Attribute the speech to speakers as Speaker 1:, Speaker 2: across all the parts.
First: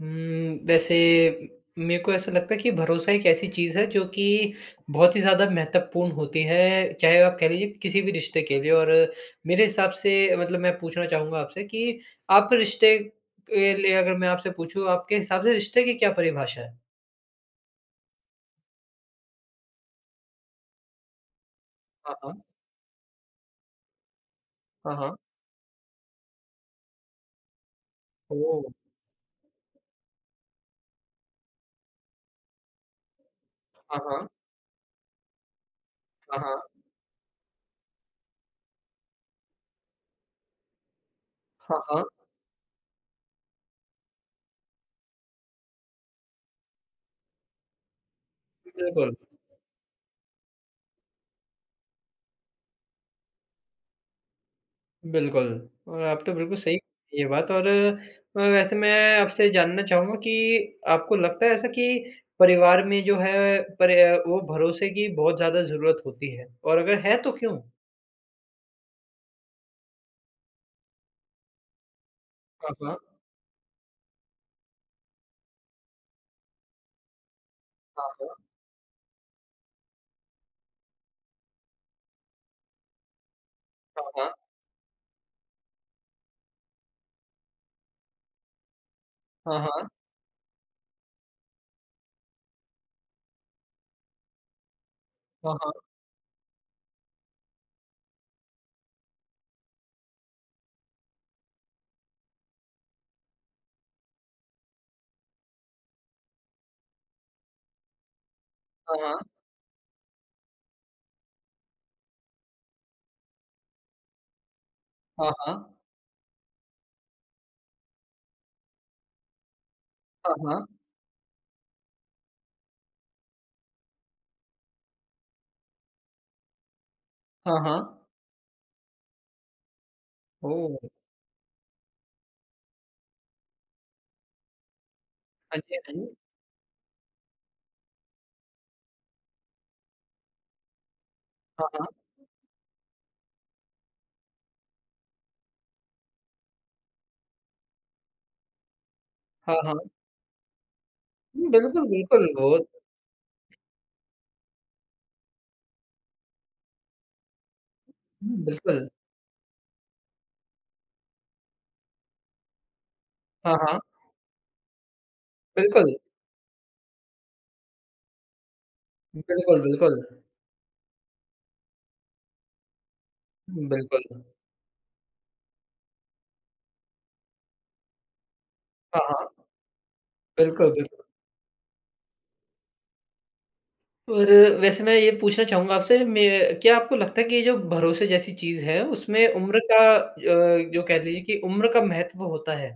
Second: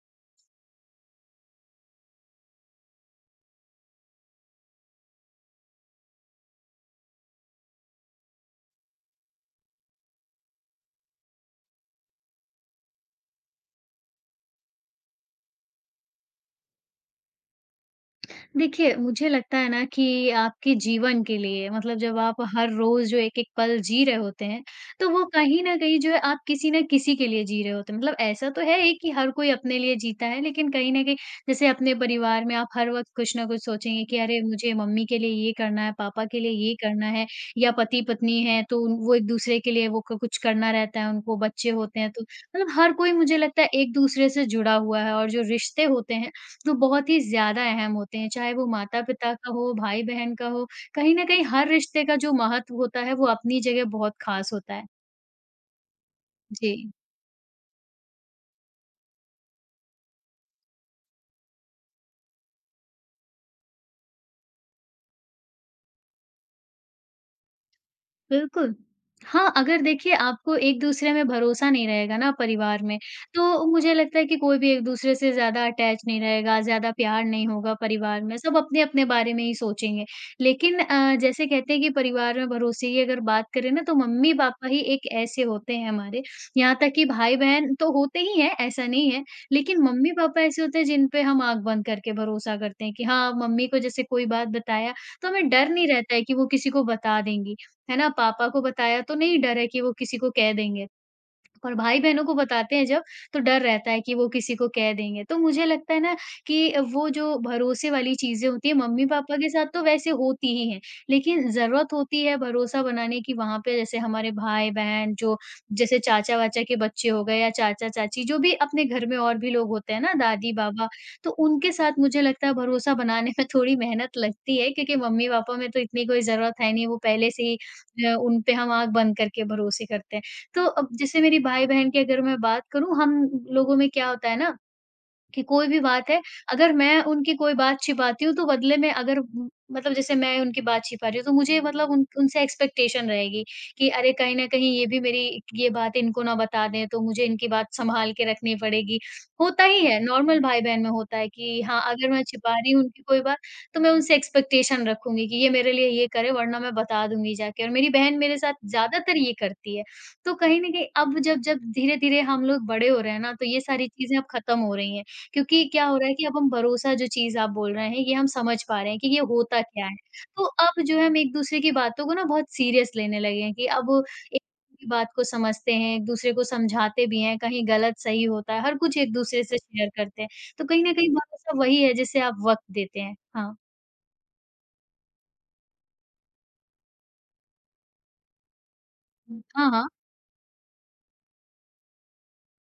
Speaker 1: वैसे मेरे को ऐसा लगता है कि भरोसा एक ऐसी चीज़ है जो कि बहुत ही ज़्यादा महत्वपूर्ण होती है, चाहे आप कह लीजिए किसी भी रिश्ते के लिए। और मेरे हिसाब से मतलब मैं पूछना चाहूँगा आपसे कि आप रिश्ते के लिए, अगर मैं आपसे पूछूँ, आपके हिसाब से रिश्ते की क्या परिभाषा है?
Speaker 2: देखिए, मुझे लगता है ना कि आपके जीवन के लिए मतलब
Speaker 1: हाँ,
Speaker 2: जब आप
Speaker 1: हाँ।
Speaker 2: हर रोज़ जो एक-एक पल जी रहे होते हैं,
Speaker 1: हाँ,
Speaker 2: तो
Speaker 1: हाँ।
Speaker 2: वो कहीं न कहीं जो है आप किसी न किसी के लिए जी रहे होते हैं। मतलब ऐसा तो
Speaker 1: ओह!
Speaker 2: है ही कि हर कोई अपने लिए जीता है, लेकिन कहीं न कहीं जैसे अपने परिवार में आप हर वक़्त कुछ न कुछ
Speaker 1: हाँ,
Speaker 2: सोचेंगे कि
Speaker 1: हाँ।
Speaker 2: अरे! मुझे मम्मी के लिए ये करना है, पापा
Speaker 1: हाँ,
Speaker 2: के लिए
Speaker 1: हाँ।
Speaker 2: ये करना है या पति-पत्नी हैं तो उन वो एक-दूसरे के लिए वो क कुछ करना रहता है उनको, बच्चे
Speaker 1: हाँ,
Speaker 2: होते
Speaker 1: हाँ।
Speaker 2: हैं तो मतलब हर कोई मुझे लगता है एक-दूसरे से जुड़ा हुआ है और जो रिश्ते होते हैं जो बहुत ही ज़्यादा अहम होते हैं, चाहे वो
Speaker 1: बिल्कुल।
Speaker 2: माता-पिता का हो, भाई-बहन का हो, कहीं न कहीं हर रिश्ते का जो महत्व होता है, वो अपनी जगह बहुत ख़ास होता है।
Speaker 1: बिल्कुल, और आप तो बिल्कुल
Speaker 2: जी।
Speaker 1: सही कही ये बात। और वैसे मैं आपसे जानना चाहूँगा कि आपको लगता है ऐसा कि परिवार में जो है पर वो भरोसे की बहुत ज़्यादा ज़रूरत होती है, और अगर है तो क्यों?
Speaker 2: बिल्कुल। हाँ, अगर देखिए आपको एक-दूसरे में भरोसा नहीं रहेगा ना
Speaker 1: हाँ,
Speaker 2: परिवार
Speaker 1: हाँ।
Speaker 2: में, तो मुझे लगता है कि कोई भी एक-दूसरे से ज़्यादा अटैच नहीं रहेगा, ज़्यादा प्यार नहीं होगा
Speaker 1: हाँ,
Speaker 2: परिवार में,
Speaker 1: हाँ।
Speaker 2: सब अपने-अपने बारे में ही सोचेंगे। लेकिन जैसे कहते हैं कि परिवार में भरोसे की अगर बात करें ना, तो मम्मी-पापा ही एक ऐसे होते हैं हमारे, यहाँ तक कि भाई-बहन तो होते ही हैं, ऐसा नहीं है,
Speaker 1: हाँ,
Speaker 2: लेकिन
Speaker 1: हाँ।
Speaker 2: मम्मी-पापा ऐसे होते हैं जिन पे हम आँख बंद करके भरोसा करते हैं कि हाँ, मम्मी को जैसे कोई बात बताया, तो हमें
Speaker 1: हाँ,
Speaker 2: डर
Speaker 1: हाँ।
Speaker 2: नहीं रहता है कि वो किसी को बता देंगी। है ना? पापा को बताया तो नहीं डर है कि वो किसी को कह देंगे। और भाई-बहनों को बताते हैं जब, तो डर रहता है कि वो किसी को कह देंगे। तो मुझे लगता है ना कि वो जो भरोसे वाली चीज़ें होती हैं,
Speaker 1: हाँ, हाँ।
Speaker 2: मम्मी-पापा के साथ तो वैसे होती ही हैं। लेकिन ज़रूरत होती है भरोसा बनाने की वहाँ पे जैसे हमारे भाई-बहन
Speaker 1: हाँ,
Speaker 2: जो
Speaker 1: हाँ।
Speaker 2: जैसे चाचा-वाचा के बच्चे हो गए या चाचा-चाची जो भी अपने घर में और भी लोग होते हैं ना,
Speaker 1: हाँ, हाँ। हाँ, हाँ।
Speaker 2: दादी-बाबा, तो उनके साथ मुझे लगता है भरोसा बनाने में थोड़ी मेहनत लगती है क्योंकि मम्मी-पापा में तो इतनी कोई ज़रूरत है नहीं, वो पहले से ही
Speaker 1: हाँ, हाँ।
Speaker 2: उन पे हम आँख बंद करके भरोसे करते हैं। तो अब
Speaker 1: ओह!
Speaker 2: जैसे मेरी भाई-बहन की अगर मैं बात करूँ, हम लोगों में क्या होता है ना कि
Speaker 1: हाँ
Speaker 2: कोई
Speaker 1: जी,
Speaker 2: भी
Speaker 1: हाँ
Speaker 2: बात
Speaker 1: जी।
Speaker 2: है, अगर मैं उनकी कोई बात छिपाती हूँ, तो बदले में अगर मतलब जैसे मैं उनकी बात छिपा रही हूँ, तो मुझे
Speaker 1: हाँ, हाँ।
Speaker 2: मतलब उन उनसे एक्सपेक्टेशन रहेगी कि अरे, कहीं न कहीं ये भी मेरी ये बात इनको ना बता दें, तो मुझे इनकी बात सँभाल के रखनी पड़ेगी।
Speaker 1: हाँ,
Speaker 2: होता ही
Speaker 1: हाँ।
Speaker 2: है, नॉर्मल भाई-बहन में होता है
Speaker 1: हुँ,
Speaker 2: कि हाँ,
Speaker 1: बिल्कुल,
Speaker 2: अगर मैं
Speaker 1: बिल्कुल
Speaker 2: छिपा
Speaker 1: वो
Speaker 2: रही हूँ उनकी कोई बात, तो मैं उनसे एक्सपेक्टेशन रखूँगी कि ये मेरे लिए ये करे, वरना मैं बता दूँगी जाके और मेरी बहन मेरे
Speaker 1: हुँ,
Speaker 2: साथ
Speaker 1: बिल्कुल।
Speaker 2: ज़्यादातर ये करती है। तो कहीं न कहीं अब जब जब धीरे-धीरे हम लोग बड़े हो रहे हैं ना, तो
Speaker 1: हाँ,
Speaker 2: ये
Speaker 1: हाँ।
Speaker 2: सारी चीज़ें अब खत्म हो रही हैं। क्योंकि क्या
Speaker 1: बिल्कुल,
Speaker 2: हो रहा है कि अब हम भरोसा जो चीज़ आप बोल रहे हैं, ये हम समझ पा रहे हैं कि ये होता
Speaker 1: बिल्कुल,
Speaker 2: क्या है।
Speaker 1: बिल्कुल।
Speaker 2: तो अब जो है हम एक-दूसरे की बातों को ना बहुत सीरियस लेने लगे हैं कि अब
Speaker 1: बिल्कुल।
Speaker 2: एक दूसरे की बात को समझते हैं, एक-दूसरे को समझाते भी हैं, कहीं गलत-सही होता है, हर कुछ
Speaker 1: हाँ,
Speaker 2: एक-दूसरे
Speaker 1: हाँ।
Speaker 2: से शेयर करते हैं। तो
Speaker 1: बिल्कुल,
Speaker 2: कहीं न
Speaker 1: बिल्कुल।
Speaker 2: कहीं भरोसा वही है जिसे आप वक़्त देते हैं। हाँ।
Speaker 1: और वैसे मैं ये पूछना चाहूँगा आपसे मैं क्या आपको लगता है कि ये जो भरोसे जैसी चीज़ है, उसमें उम्र
Speaker 2: हाँ,
Speaker 1: का
Speaker 2: हाँ।
Speaker 1: जो कह लीजिए कि उम्र का महत्व होता है?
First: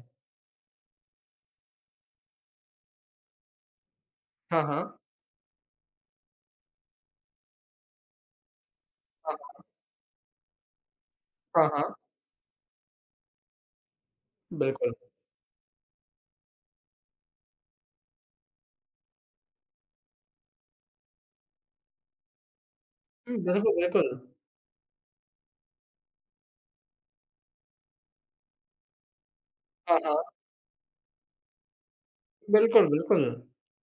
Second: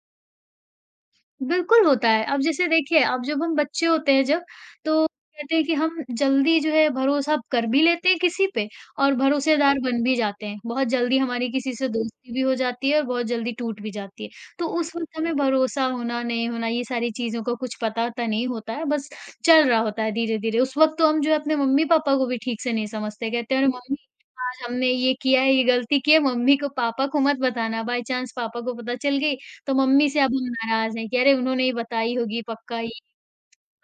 Speaker 2: बिल्कुल होता है। अब जैसे देखिए, अब जब हम बच्चे होते हैं जब,
Speaker 1: हाँ, हाँ।
Speaker 2: तो कहते हैं कि हम जल्दी जो है भरोसा कर भी लेते हैं किसी पे और
Speaker 1: हाँ,
Speaker 2: भरोसेदार बन भी जाते हैं। बहुत जल्दी हमारी
Speaker 1: हाँ,
Speaker 2: किसी से
Speaker 1: हाँ,
Speaker 2: दोस्ती भी हो जाती है और बहुत जल्दी टूट भी जाती है। तो
Speaker 1: बिल्कुल।
Speaker 2: उस वक़्त हमें भरोसा होना, नहीं होना ये सारी चीज़ों का कुछ पता-वता नहीं होता है, बस चल रहा होता है धीरे-धीरे। उस वक़्त तो हम जो है अपने मम्मी-पापा को भी ठीक से नहीं समझते।
Speaker 1: हुँ,
Speaker 2: कहते हैं,
Speaker 1: बिल्कुल,
Speaker 2: "अरे मम्मी,
Speaker 1: बिल्कुल।
Speaker 2: आज हमने ये किया है, ये गलती की है, मम्मी को पापा को मत बताना। बाय चांस पापा को पता चल गई तो
Speaker 1: हाँ,
Speaker 2: मम्मी से
Speaker 1: हाँ,
Speaker 2: अब हम नाराज़ हैं कि अरे उन्होंने ही बताई होगी पक्का
Speaker 1: बिल्कुल,
Speaker 2: ये,
Speaker 1: बिल्कुल।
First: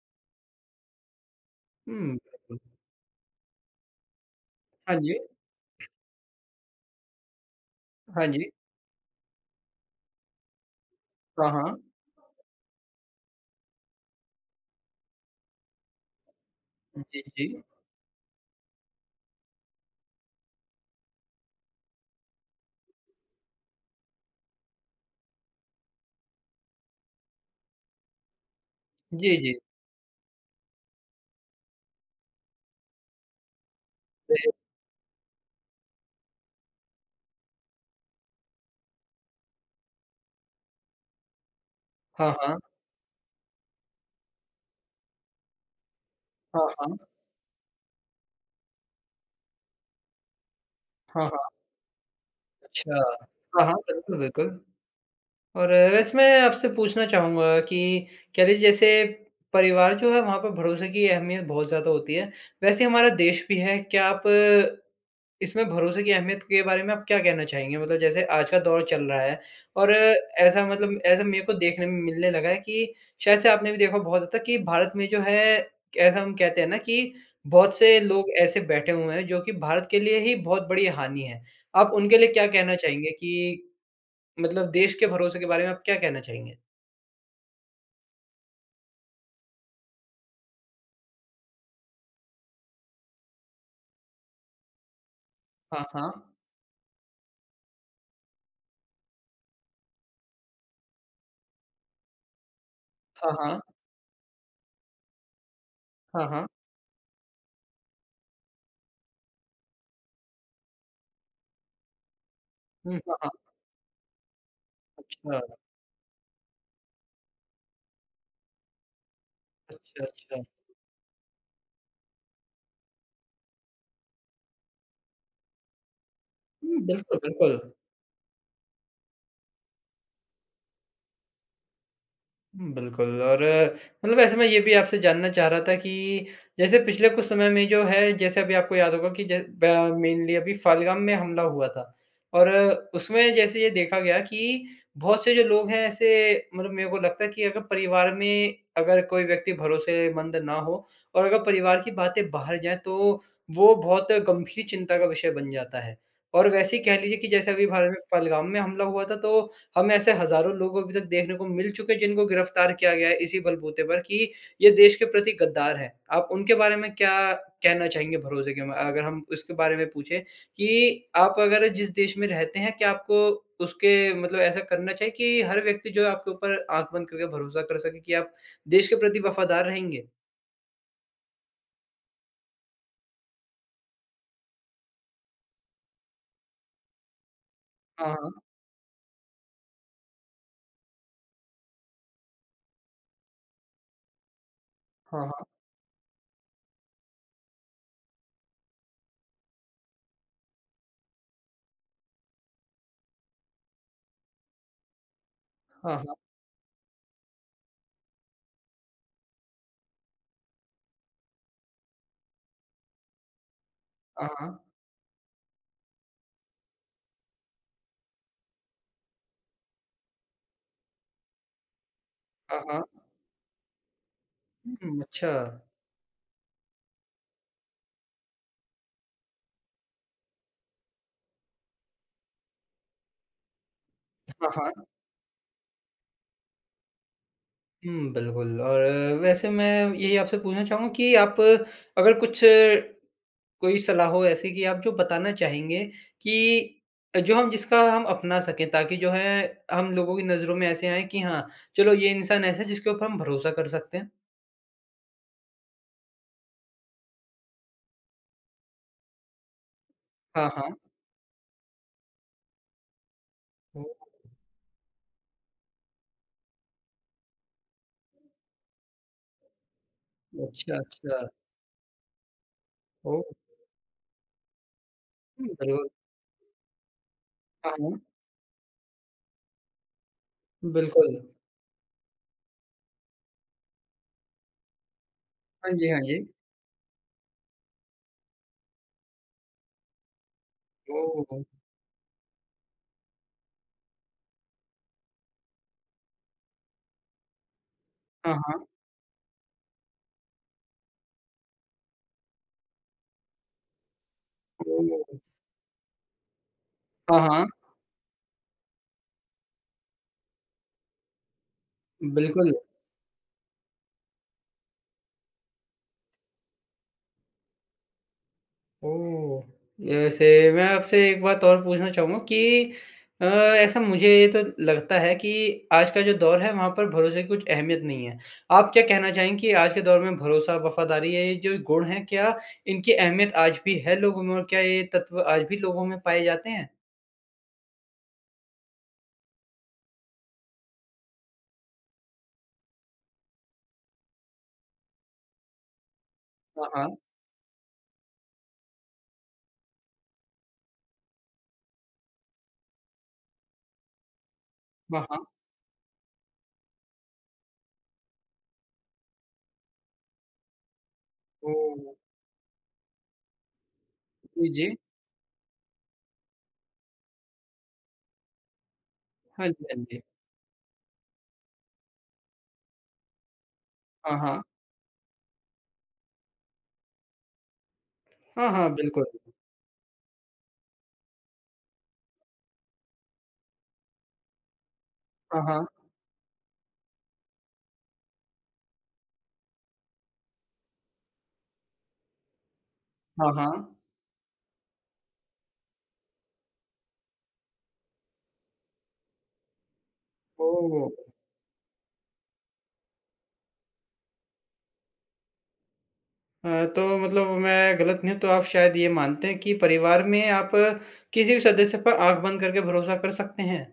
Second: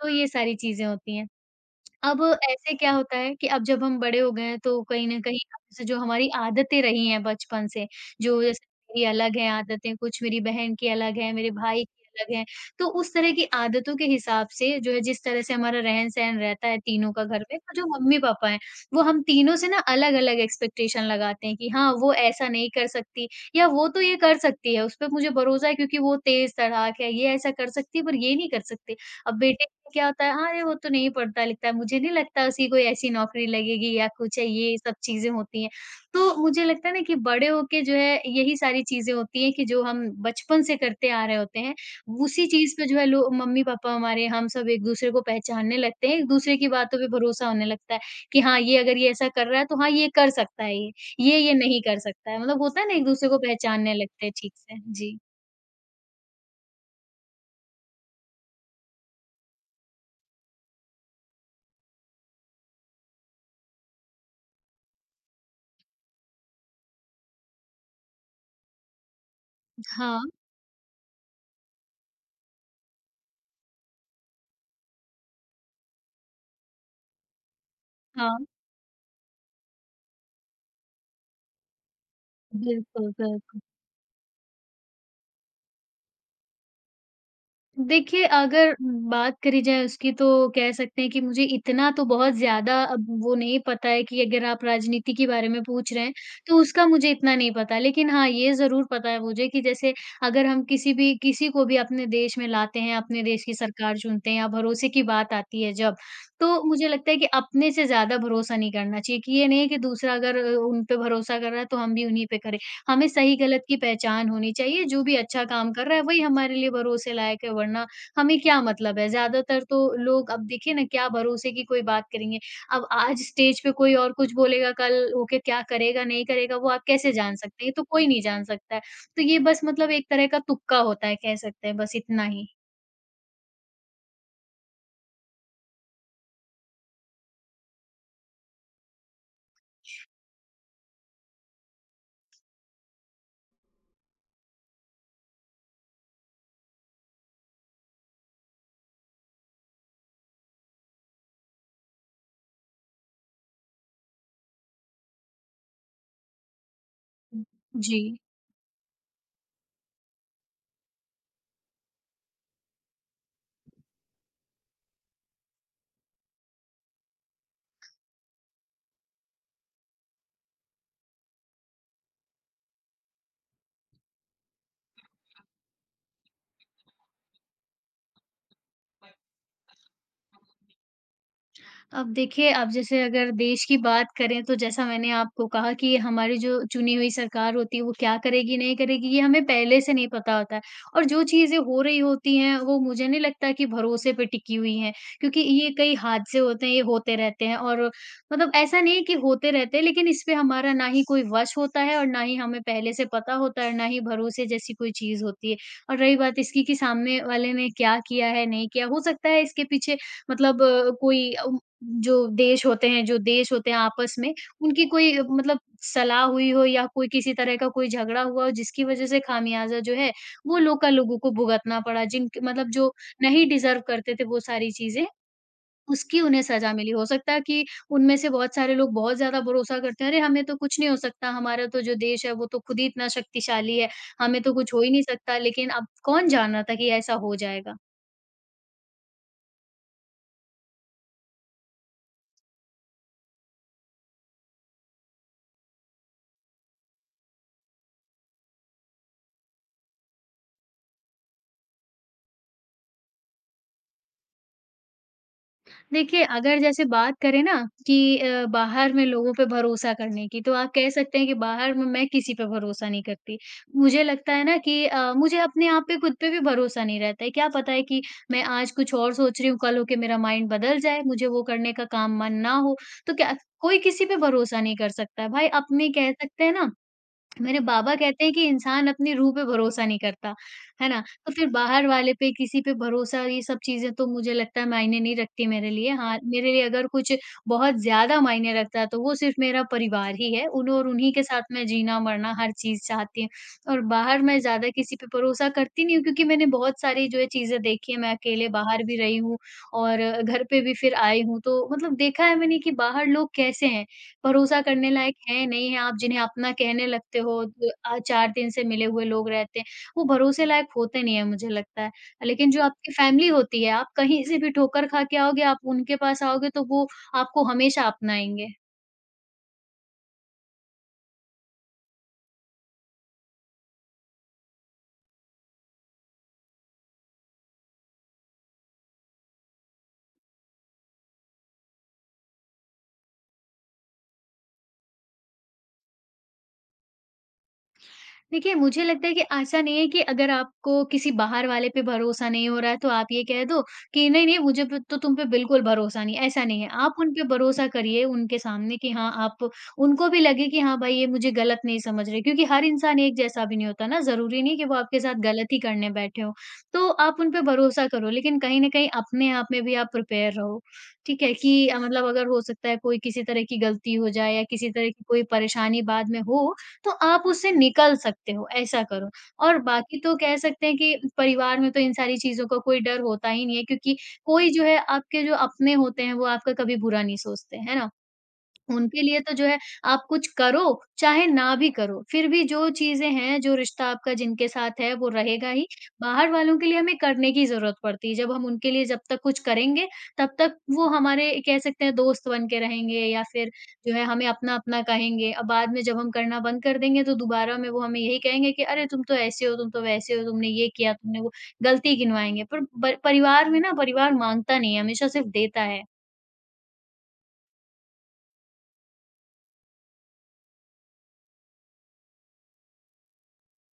Speaker 2: तो ये सारी चीज़ें होती हैं।
Speaker 1: हुँ,
Speaker 2: अब
Speaker 1: बिल्कुल।
Speaker 2: ऐसे क्या होता है कि अब जब हम बड़े हो गए हैं तो
Speaker 1: हाँ
Speaker 2: कहीं
Speaker 1: जी,
Speaker 2: न कहीं अब जैसे जो हमारी आदतें रही हैं बचपन से,
Speaker 1: हाँ
Speaker 2: जो
Speaker 1: जी।
Speaker 2: जैसे मेरी अलग है आदतें, कुछ मेरी बहन की अलग है,
Speaker 1: हाँ,
Speaker 2: मेरे
Speaker 1: हाँ।
Speaker 2: भाई की अलग है, तो उस तरह की आदतों के हिसाब से जो है जिस तरह से हमारा रहन-सहन रहता है तीनों
Speaker 1: जी,
Speaker 2: का घर
Speaker 1: जी।
Speaker 2: में, तो जो मम्मी-पापा हैं, वो हम तीनों से ना अलग-अलग एक्सपेक्टेशन लगाते हैं कि हाँ, वो ऐसा नहीं कर सकती या वो तो ये कर सकती है, उस पे मुझे भरोसा है क्योंकि वो तेज़ तड़ाक है, ये ऐसा कर सकती है पर ये नहीं कर सकती।
Speaker 1: जी,
Speaker 2: अब
Speaker 1: जी।
Speaker 2: बेटे क्या होता है, "अरे वो तो नहीं पढ़ता-लिखता है, मुझे नहीं लगता उसी को ऐसी नौकरी लगेगी या कुछ है।"
Speaker 1: ए
Speaker 2: ये सब चीज़ें होती हैं। तो मुझे लगता है ना कि बड़े होके जो है यही सारी चीज़ें होती हैं कि जो हम बचपन से करते आ रहे होते हैं,
Speaker 1: हाँ,
Speaker 2: उसी
Speaker 1: हाँ।
Speaker 2: चीज़ पे जो है लो मम्मी-पापा हमारे हम सब एक-दूसरे को पहचानने लगते हैं, एक-दूसरे
Speaker 1: हाँ,
Speaker 2: की
Speaker 1: हाँ।
Speaker 2: बातों पे भरोसा होने लगता है कि हाँ, ये अगर ये ऐसा कर रहा है तो हाँ, ये कर सकता है ये,
Speaker 1: हाँ,
Speaker 2: ये
Speaker 1: हाँ।
Speaker 2: ये नहीं कर सकता है। मतलब होता है
Speaker 1: अच्छा।
Speaker 2: ना एक-दूसरे को
Speaker 1: हाँ, हाँ,
Speaker 2: पहचानने
Speaker 1: बिल्कुल,
Speaker 2: लगते हैं
Speaker 1: बिल्कुल।
Speaker 2: ठीक से। जी।
Speaker 1: और वैसे मैं आपसे पूछना चाहूँगा कि कह लीजिए जैसे परिवार जो है वहाँ पर भरोसे की अहमियत बहुत ज़्यादा होती है। वैसे हमारा देश भी है, क्या आप इसमें भरोसे की अहमियत के बारे में आप क्या कहना चाहेंगे? मतलब जैसे आज का दौर चल रहा है, और
Speaker 2: हाँ,
Speaker 1: ऐसा मतलब ऐसा मेरे को देखने में मिलने लगा है कि शायद से आपने भी देखा बहुत हद तक कि भारत में जो है, ऐसा हम कहते हैं ना कि बहुत से लोग
Speaker 2: हाँ।
Speaker 1: ऐसे बैठे हुए हैं जो कि भारत के लिए ही बहुत बड़ी हानि है। आप उनके लिए क्या कहना
Speaker 2: बिल्कुल,
Speaker 1: चाहेंगे कि
Speaker 2: बिल्कुल।
Speaker 1: मतलब देश के भरोसे के बारे में आप क्या कहना चाहेंगे?
Speaker 2: देखिए, अगर बात करी जाए उसकी तो कह सकते हैं कि मुझे इतना तो बहुत ज़्यादा अब वो नहीं पता है कि अगर आप राजनीति के बारे में
Speaker 1: हाँ,
Speaker 2: पूछ रहे
Speaker 1: हाँ।
Speaker 2: हैं, तो उसका मुझे इतना नहीं पता। लेकिन हाँ, ये ज़रूर पता है मुझे कि जैसे अगर हम किसी भी किसी को भी अपने देश में लाते हैं, अपने
Speaker 1: हाँ,
Speaker 2: देश की
Speaker 1: हाँ।
Speaker 2: सरकार चुनते हैं या भरोसे की बात आती है जब,
Speaker 1: हाँ, हाँ।
Speaker 2: तो मुझे लगता है कि अपने से ज़्यादा भरोसा नहीं करना चाहिए कि ये नहीं है कि दूसरा अगर उन पे भरोसा कर रहा है, तो हम भी उन्हीं पे करें।
Speaker 1: हुँ,
Speaker 2: हमें
Speaker 1: हाँ, हाँ।
Speaker 2: सही-गलत की पहचान होनी चाहिए, जो भी
Speaker 1: अच्छा,
Speaker 2: अच्छा काम कर रहा है वही हमारे लिए भरोसे लायक है, वरना हमें क्या मतलब है? ज़्यादातर तो
Speaker 1: अच्छा,
Speaker 2: लोग
Speaker 1: अच्छा।
Speaker 2: अब देखिए ना क्या भरोसे की कोई बात करेंगे। अब आज स्टेज पे कोई और कुछ बोलेगा, कल होके क्या करेगा, नहीं करेगा वो
Speaker 1: हुँ,
Speaker 2: आप कैसे
Speaker 1: बिल्कुल,
Speaker 2: जान
Speaker 1: बिल्कुल।
Speaker 2: सकते हैं? ये तो कोई नहीं जान सकता है। तो ये बस मतलब एक तरह का तुक्का होता है, कह सकते हैं बस इतना ही।
Speaker 1: हुँ, बिल्कुल। और मतलब ऐसे मैं ये भी आपसे जानना चाह रहा था कि जैसे पिछले कुछ समय में जो है, जैसे अभी आपको याद होगा कि ज ब मेनली अभी फ़ाल्गम में हमला हुआ था, और उसमें जैसे ये देखा गया कि बहुत से जो लोग हैं ऐसे, मतलब मेरे को लगता है कि अगर परिवार में अगर कोई व्यक्ति भरोसेमंद ना हो और अगर परिवार की बातें बाहर जाएँ तो वो बहुत गंभीर चिंता का विषय बन जाता है। और वैसे ही कह लीजिए कि जैसे अभी भारत
Speaker 2: जी।
Speaker 1: में फ़ाल्गम में हमला हुआ था, तो हम ऐसे हज़ारों लोग अभी तक देखने को मिल चुके हैं जिनको गिरफ्तार किया गया है इसी बलबूते पर कि ये देश के प्रति गद्दार हैं। आप उनके बारे में क्या कहना चाहेंगे भरोसे के म अगर हम उसके बारे में पूछें कि आप अगर जिस देश में रहते हैं, क्या आपको उसके मतलब ऐसा करना चाहिए कि हर व्यक्ति जो है आपके ऊपर आँख बंद करके भरोसा कर सके कि आप देश के प्रति वफ़ादार रहेंगे?
Speaker 2: अब देखिए, आप जैसे अगर देश की बात करें तो जैसा मैंने आपको कहा कि हमारी जो चुनी हुई सरकार होती है वो क्या
Speaker 1: हाँ,
Speaker 2: करेगी, नहीं करेगी ये हमें पहले से नहीं पता होता है। और जो चीज़ें हो रही होती हैं वो मुझे नहीं लगता कि भरोसे पे टिकी हुई हैं,
Speaker 1: हाँ।
Speaker 2: क्योंकि ये कई हादसे होते हैं, ये होते रहते हैं और मतलब ऐसा नहीं है कि होते रहते हैं लेकिन इस पे हमारा ना ही कोई वश होता है और ना ही हमें पहले से पता होता है और ना ही भरोसे जैसी कोई चीज़ होती है।
Speaker 1: हाँ,
Speaker 2: और
Speaker 1: हाँ।
Speaker 2: रही बात इसकी कि सामने वाले ने क्या किया है, नहीं किया, हो सकता है इसके पीछे मतलब कोई जो देश होते हैं आपस
Speaker 1: हाँ, हाँ।
Speaker 2: में,
Speaker 1: हाँ, हाँ।
Speaker 2: उनकी कोई मतलब सलाह हुई हो या कोई किसी तरह का कोई झगड़ा हुआ हो जिसकी वज़ह से खामियाज़ा जो है, वो लोगों को भुगतना पड़ा जिनके
Speaker 1: हाँ,
Speaker 2: मतलब
Speaker 1: हाँ।
Speaker 2: जो नहीं डिज़र्व करते थे वो सारी
Speaker 1: हुँ,
Speaker 2: चीज़ें,
Speaker 1: अच्छा।
Speaker 2: उसकी उन्हें सज़ा मिली। हो सकता है कि उनमें से बहुत सारे लोग बहुत ज़्यादा भरोसा करते हैं, "अरे! हमें तो कुछ नहीं हो सकता, हमारा तो जो देश है वो तो खुद ही इतना शक्तिशाली है, हमें
Speaker 1: हाँ,
Speaker 2: तो कुछ हो
Speaker 1: हाँ।
Speaker 2: ही नहीं सकता।" लेकिन अब कौन जान रहा था कि ऐसा हो जाएगा?
Speaker 1: हुँ, बिल्कुल। और वैसे मैं यही आपसे पूछना चाहूँगा कि आप अगर कुछ कोई सलाह हो ऐसी कि आप जो बताना चाहेंगे कि जो हम जिसका हम अपना सकें ताकि जो है, हम लोगों की नज़रों में ऐसे आए कि हाँ, चलो ये इंसान ऐसा है जिसके ऊपर हम भरोसा कर सकते हैं।
Speaker 2: देखिए, अगर जैसे बात करें ना कि बाहर में लोगों पे भरोसा करने की,
Speaker 1: हाँ,
Speaker 2: तो आप
Speaker 1: हाँ।
Speaker 2: कह सकते हैं कि बाहर में मैं किसी पे भरोसा नहीं करती। मुझे
Speaker 1: ओह!
Speaker 2: लगता है ना कि मुझे अपने आप पे खुद पे भी भरोसा नहीं रहता है। क्या पता है कि मैं आज कुछ और सोच रही हूँ, कल होके मेरा माइंड
Speaker 1: अच्छा,
Speaker 2: बदल जाए,
Speaker 1: अच्छा।
Speaker 2: मुझे वो करने का काम मन ना हो। तो
Speaker 1: ओह!
Speaker 2: क्या कोई किसी पे भरोसा नहीं कर सकता है।
Speaker 1: हुँ,
Speaker 2: भाई
Speaker 1: बिल्कुल।
Speaker 2: अपने कह सकते हैं ना मेरे
Speaker 1: हाँ,
Speaker 2: बाबा
Speaker 1: हाँ।
Speaker 2: कहते हैं कि इंसान अपनी रूह पे भरोसा नहीं करता, है ना?
Speaker 1: बिल्कुल।
Speaker 2: तो फिर बाहर वाले पे, किसी पे भरोसा ये सब चीज़ें तो मुझे लगता है मायने नहीं रखती मेरे
Speaker 1: हाँ जी,
Speaker 2: लिए।
Speaker 1: हाँ
Speaker 2: हाँ,
Speaker 1: जी।
Speaker 2: मेरे लिए अगर कुछ बहुत ज़्यादा मायने रखता है तो वो सिर्फ़ मेरा परिवार ही है। उन और उन्हीं के साथ
Speaker 1: ओह!
Speaker 2: मैं जीना-मरना हर चीज़ चाहती हूँ और बाहर मैं ज़्यादा किसी पे भरोसा करती नहीं हूँ क्योंकि मैंने बहुत सारी जो है चीज़ें देखी हैं। मैं
Speaker 1: हाँ,
Speaker 2: अकेले
Speaker 1: हाँ।
Speaker 2: बाहर भी रही हूँ और घर पे भी फिर आई हूँ। तो मतलब देखा है मैंने कि बाहर लोग कैसे हैं भरोसा करने
Speaker 1: ओह!
Speaker 2: लायक है, नहीं है, आप जिन्हें अपना कहने
Speaker 1: हाँ,
Speaker 2: लगते हो,
Speaker 1: हाँ।
Speaker 2: 4 दिन से मिले हुए लोग रहते हैं, वो भरोसे लायक होते नहीं हैं मुझे लगता है। लेकिन
Speaker 1: बिल्कुल।
Speaker 2: जो आपकी फ़ैमिली होती है, आप कहीं से भी ठोकर खा के आओगे, आप उनके पास आओगे तो वो आपको हमेशा अपनाएँगे।
Speaker 1: ओह! जैसे, मैं आपसे एक बात और पूछना चाहूँगा कि ऐसा मुझे तो लगता है कि आज का जो दौर है वहाँ पर भरोसे की कुछ अहमियत नहीं है। आप क्या कहना चाहेंगे कि आज के दौर में भरोसा, वफ़ादारी, ये जो गुण हैं, क्या इनकी अहमियत आज भी है लोगों में, और क्या ये तत्व आज भी लोगों में पाए जाते हैं?
Speaker 2: देखिए, मुझे लगता है कि ऐसा नहीं है कि अगर आपको किसी बाहर वाले पे भरोसा नहीं हो रहा है, तो आप ये कह दो कि नहीं, नहीं मुझे प तो तुम पे बिल्कुल भरोसा नहीं है, ऐसा नहीं
Speaker 1: हाँ,
Speaker 2: है। आप
Speaker 1: हाँ।
Speaker 2: उन पे भरोसा करिए उनके सामने कि हाँ, आप उनको भी लगे कि हाँ, भाई ये मुझे गलत नहीं समझ रहे क्योंकि हर इंसान एक जैसा भी नहीं होता ना, ज़रूरी नहीं कि वो
Speaker 1: हाँ,
Speaker 2: आपके साथ
Speaker 1: हाँ।
Speaker 2: गलत ही करने बैठे हों। तो आप उन पे भरोसा करो लेकिन कहीं न कहीं अपने आप में भी आप प्रिपेयर रहो, ठीक है?
Speaker 1: ओह!
Speaker 2: मतलब अगर हो सकता है कोई किसी तरह की गलती हो जाए या
Speaker 1: जी,
Speaker 2: किसी
Speaker 1: जी।
Speaker 2: तरह की कोई परेशानी बाद में हो, तो आप उससे निकल सकते हो, ऐसा करो।
Speaker 1: हाँ
Speaker 2: और
Speaker 1: जी, हाँ जी।
Speaker 2: बाकी तो कह सकते हैं कि परिवार में तो इन सारी चीज़ों का कोई डर होता ही नहीं है क्योंकि
Speaker 1: हाँ, हाँ।
Speaker 2: कोई जो है आपके जो अपने होते हैं, वो आपका कभी बुरा नहीं सोचते, है ना?
Speaker 1: हाँ, हाँ,
Speaker 2: उनके
Speaker 1: बिल्कुल।
Speaker 2: लिए तो जो है आप कुछ करो, चाहे ना भी करो, फिर भी जो चीज़ें हैं, जो रिश्ता आपका जिनके साथ है वो
Speaker 1: हाँ,
Speaker 2: रहेगा
Speaker 1: हाँ।
Speaker 2: ही। बाहर वालों के लिए हमें करने की ज़रूरत पड़ती है, जब हम उनके लिए जब तक कुछ करेंगे, तब तक वो हमारे कह सकते हैं दोस्त बन के रहेंगे या
Speaker 1: हाँ,
Speaker 2: फिर
Speaker 1: हाँ।
Speaker 2: जो है हमें अपना-अपना कहेंगे। अब बाद में जब हम करना बंद कर देंगे तो दोबारा में वो हमें यही कहेंगे कि अरे तुम तो ऐसे हो, तुम तो वैसे हो, तुमने ये
Speaker 1: ओह!
Speaker 2: किया, तुमने वो गलती गिनवाएँगे। पर ब परिवार में ना परिवार माँगता नहीं है, हमेशा सिर्फ़ देता है।
Speaker 1: तो मतलब मैं गलत नहीं हूँ, तो आप शायद ये मानते हैं कि परिवार में आप किसी भी सदस्य पर आँख बंद करके भरोसा कर सकते हैं?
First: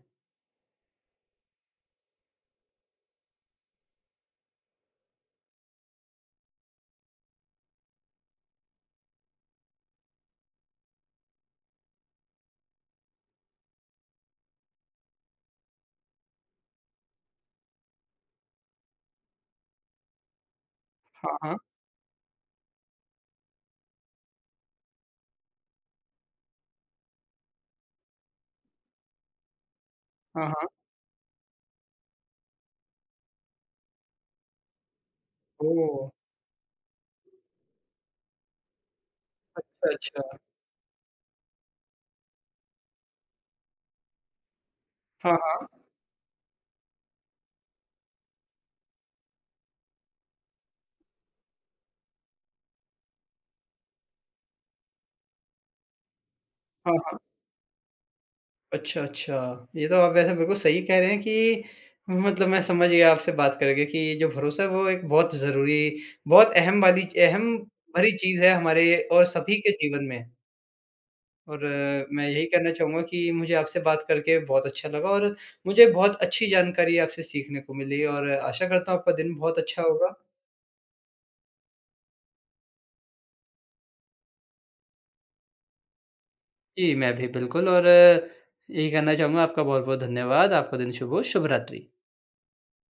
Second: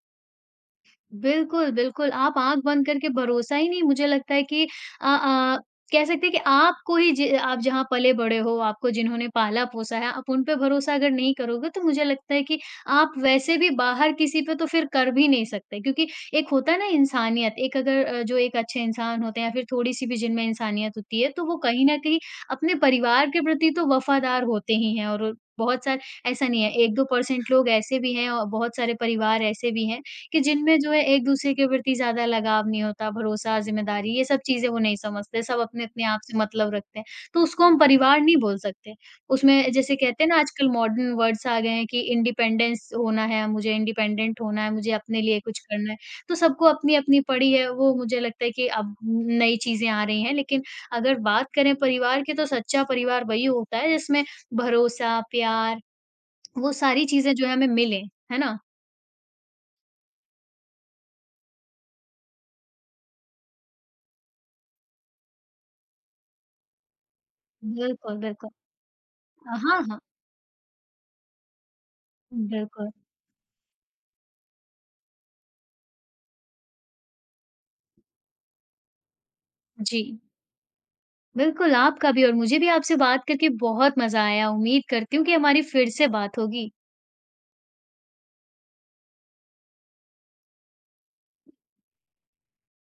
Speaker 2: बिल्कुल, बिल्कुल, आप आँख बंद करके भरोसा ही नहीं मुझे लगता है कि अ अ, कह सकते हैं कि आपको ही ज आप जहाँ पले-बड़े हो, आपको जिन्होंने पाला-पोसा है, आप उन पे भरोसा अगर नहीं करोगे तो मुझे लगता है कि आप वैसे भी बाहर किसी पे तो फिर कर भी नहीं सकते। क्योंकि एक होता है ना इंसानियत, एक अगर अ, जो एक अच्छे इंसान होते हैं या फिर थोड़ी-सी भी जिनमें इंसानियत होती है,
Speaker 1: हाँ,
Speaker 2: तो
Speaker 1: हाँ।
Speaker 2: वो कहीं न कहीं अपने परिवार के प्रति तो वफ़ादार होते ही हैं और बहुत सारे ऐसा नहीं है, 1-2 परसेंट लोग ऐसे भी हैं और बहुत सारे परिवार ऐसे भी हैं, कि
Speaker 1: हाँ, हाँ।
Speaker 2: जिनमें जो है एक-दूसरे के प्रति ज़्यादा लगाव नहीं होता, भरोसा, ज़िम्मेदारी ये सब चीज़ें वो नहीं समझते, सब अपने-अपने
Speaker 1: ओह!
Speaker 2: आप से मतलब रखते हैं, तो उसको हम परिवार नहीं बोल सकते। उसमें
Speaker 1: अच्छा,
Speaker 2: जैसे कहते हैं
Speaker 1: अच्छा।
Speaker 2: ना आजकल मॉडर्न वर्ड्स आ गए हैं कि इंडिपेंडेंस होना है, मुझे इंडिपेंडेंट होना है, मुझे अपने
Speaker 1: हाँ,
Speaker 2: लिए कुछ
Speaker 1: हाँ।
Speaker 2: करना है, तो सबको अपनी-अपनी पड़ी है, वो मुझे लगता है कि अब नई चीज़ें आ रही हैं, लेकिन अगर बात करें परिवार की तो सच्चा परिवार वही होता है जिसमें भरोसा, प्यार वो
Speaker 1: हाँ,
Speaker 2: सारी
Speaker 1: हाँ।
Speaker 2: चीज़ें जो है हमें मिलें, है ना?
Speaker 1: अच्छा, अच्छा। ये तो आप वैसे बिल्कुल सही कह रहे हैं कि मतलब मैं समझ गया आपसे बात करके कि जो भरोसा है वो एक बहुत ज़रूरी, बहुत अहम वाली अहम भरी
Speaker 2: बिल्कुल,
Speaker 1: चीज़
Speaker 2: बिल्कुल।
Speaker 1: है हमारे और सभी के
Speaker 2: हाँ, हाँ।
Speaker 1: जीवन में। और मैं यही कहना
Speaker 2: बिल्कुल,
Speaker 1: चाहूँगा कि मुझे आपसे बात करके बहुत अच्छा लगा, और मुझे बहुत अच्छी जानकारी आपसे सीखने को मिली, और आशा करता हूँ आपका दिन बहुत अच्छा
Speaker 2: जी।
Speaker 1: होगा।
Speaker 2: बिल्कुल, आपका भी और मुझे भी आपसे बात करके बहुत मज़ा आया। उम्मीद करती हूँ कि हमारी फिर से बात होगी।
Speaker 1: जी, मैं भी बिल्कुल। और यही कहना चाहूँगा, आपका बहुत-बहुत धन्यवाद। आपका दिन शुभ हो, शुभ रात्रि।